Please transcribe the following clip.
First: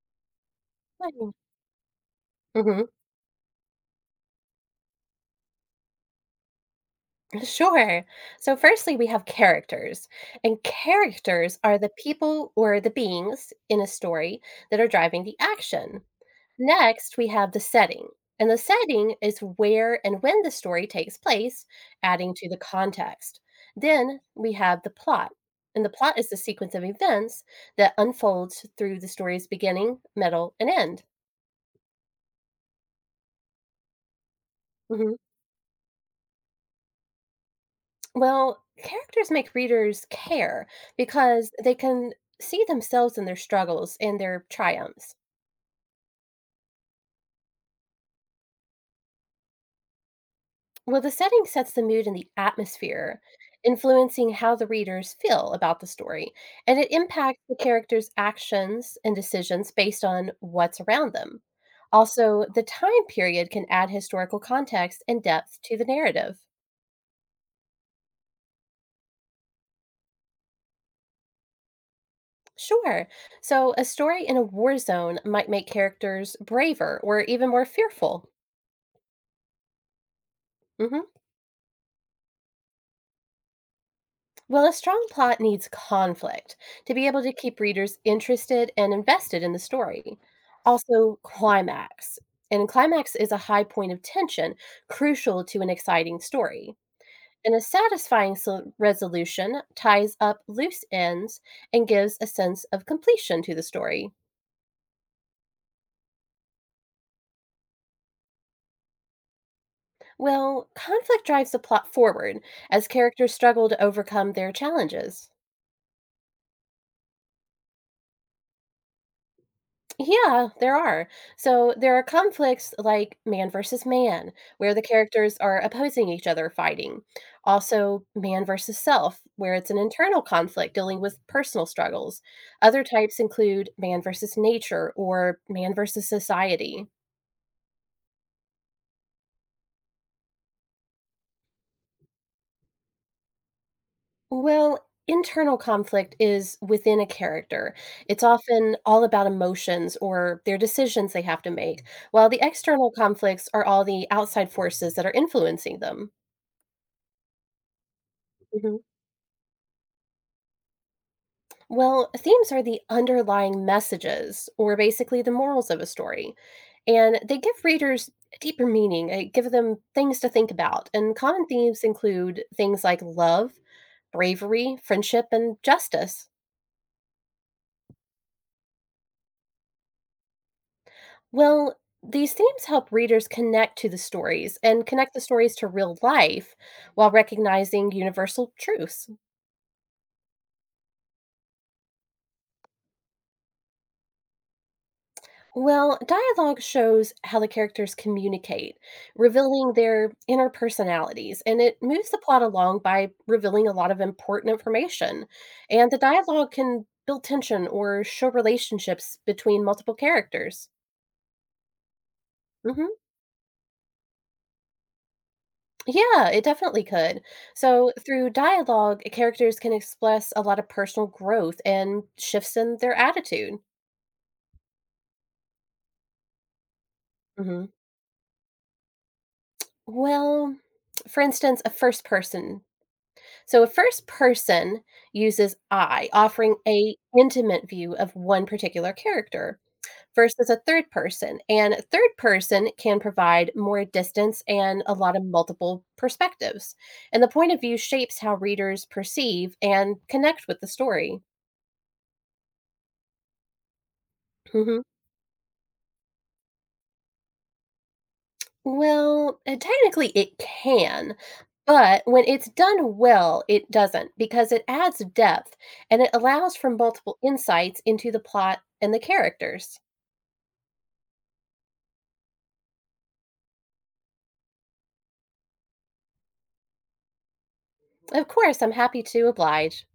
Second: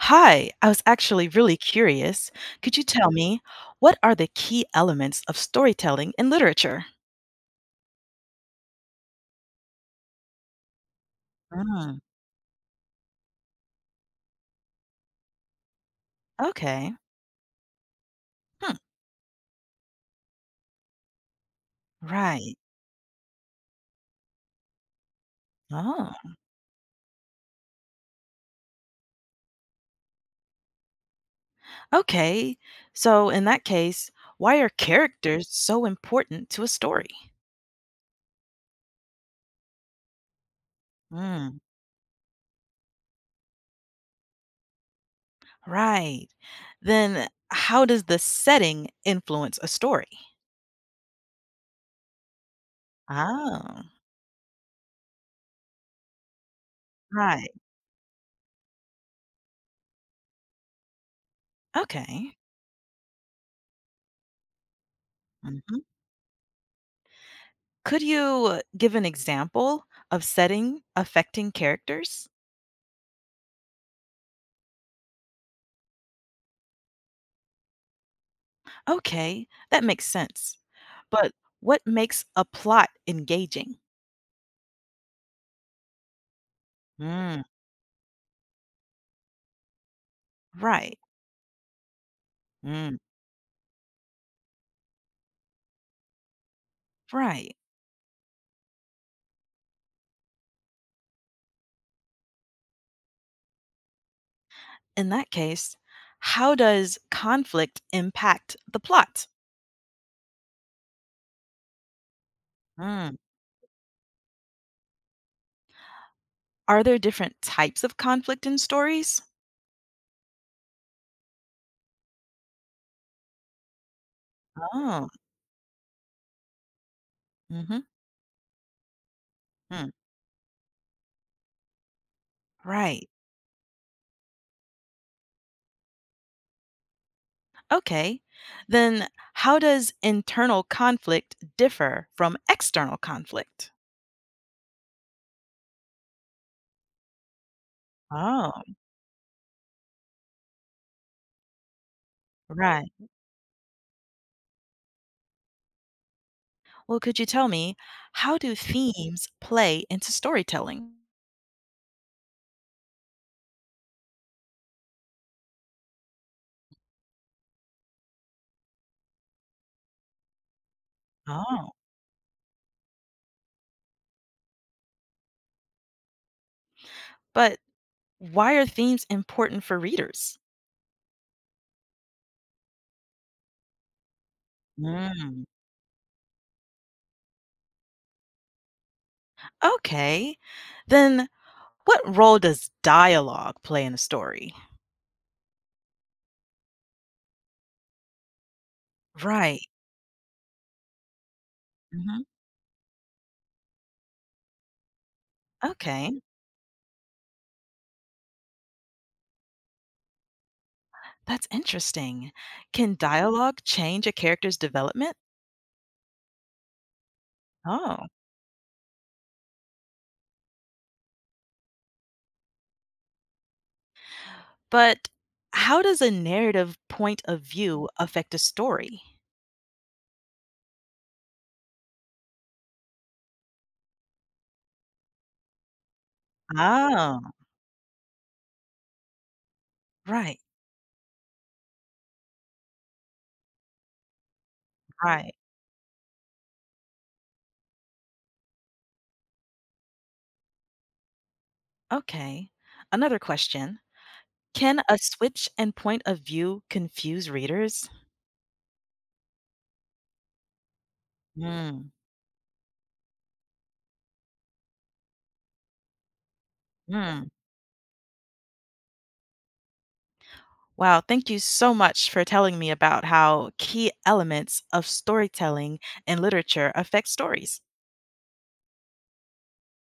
Hi, I was actually Mhm. really curious. Could you Mhm. tell me, what are the key elements of storytelling in literature? Sure. So, firstly, we have characters, and characters are the Mm, people or the beings in a story that are driving the action. okay. Next, we have the setting, and the Hmm, setting is where and when the story takes place, adding to right. the context. Then we have the plot, and the Oh, plot is the sequence of events that unfolds through the story's beginning, middle, and end. okay. So, in that case, why are Mm-hmm. characters so important to a story? Well, characters make readers care because Mm, they can see themselves in their struggles and their triumphs. right. Then, how does the setting influence a story? Well, the setting sets the mood and the atmosphere, Oh, influencing how the readers feel about the story, and it impacts right. the characters' actions and decisions based on what's around them. Okay. Also, the time period can add historical context and depth to Mhm. the narrative. Could you give an example of setting affecting characters? Sure. So, a story in a war zone might make characters braver or even more fearful. Okay, that makes sense. hmm But what makes a plot engaging? Well, a strong plot needs conflict to be able to Mm, keep readers interested and invested in the story. right. Also, climax. And Mm, climax is a high point of tension, crucial to an exciting story. right. And a satisfying resolution ties up loose ends and gives a sense of completion to the story. In that case, how does conflict impact the plot? Well, conflict drives the plot forward as Mm. characters struggle to overcome their challenges. Are there different types of conflict in stories? Yeah, there are. So there are conflicts like man versus man, where the Oh, characters are opposing each other fighting. mm-hmm. Also, man versus self, where it's an internal conflict dealing with personal struggles. Other Right. types include man versus nature or man versus society. Okay. Then how does internal conflict differ from external conflict? Well, internal conflict is within a character. It's Oh, often all about emotions or their decisions they have to make, while the external right. conflicts are all the outside forces that are influencing them. Well, could you tell me, how do Mm-hmm. themes play into storytelling? Well, themes are the underlying messages, or basically the morals of a story, and they give readers deeper meaning, give them things to think about. And common Oh, themes include things like love, bravery, friendship, and justice. but why are themes important for readers? Well, these themes help readers connect to the stories and connect the Mm. stories to real life while recognizing universal truths. Okay. Then what role does dialogue play in a story? Well, dialogue shows how the characters communicate, Right. revealing their inner personalities, and it moves the Hmm. plot along by revealing a lot of important information. And the Okay. dialogue can build tension or show relationships between multiple characters. That's interesting. hmm Can dialogue change a character's development? Yeah, it definitely could. So, Oh, through dialogue, characters can express a lot of personal growth and shifts in their attitude. but how does a narrative point of hmm view affect a story? Well, for instance, a first person So a first person uses I, offering a Oh, intimate view of one particular character right, versus a third person. And a third person can provide more distance and a lot of right. multiple perspectives. And the point of view shapes how readers perceive and connect with the story. Okay. Another question. hmm Can a switch and point of view confuse readers? Well, technically it can, Mm. but when it's done well, it doesn't because it adds depth and it allows for multiple Mm. insights into the plot and the characters. Wow, thank you so much for telling me about how key elements of storytelling and literature affect stories. Of course, I'm happy to oblige.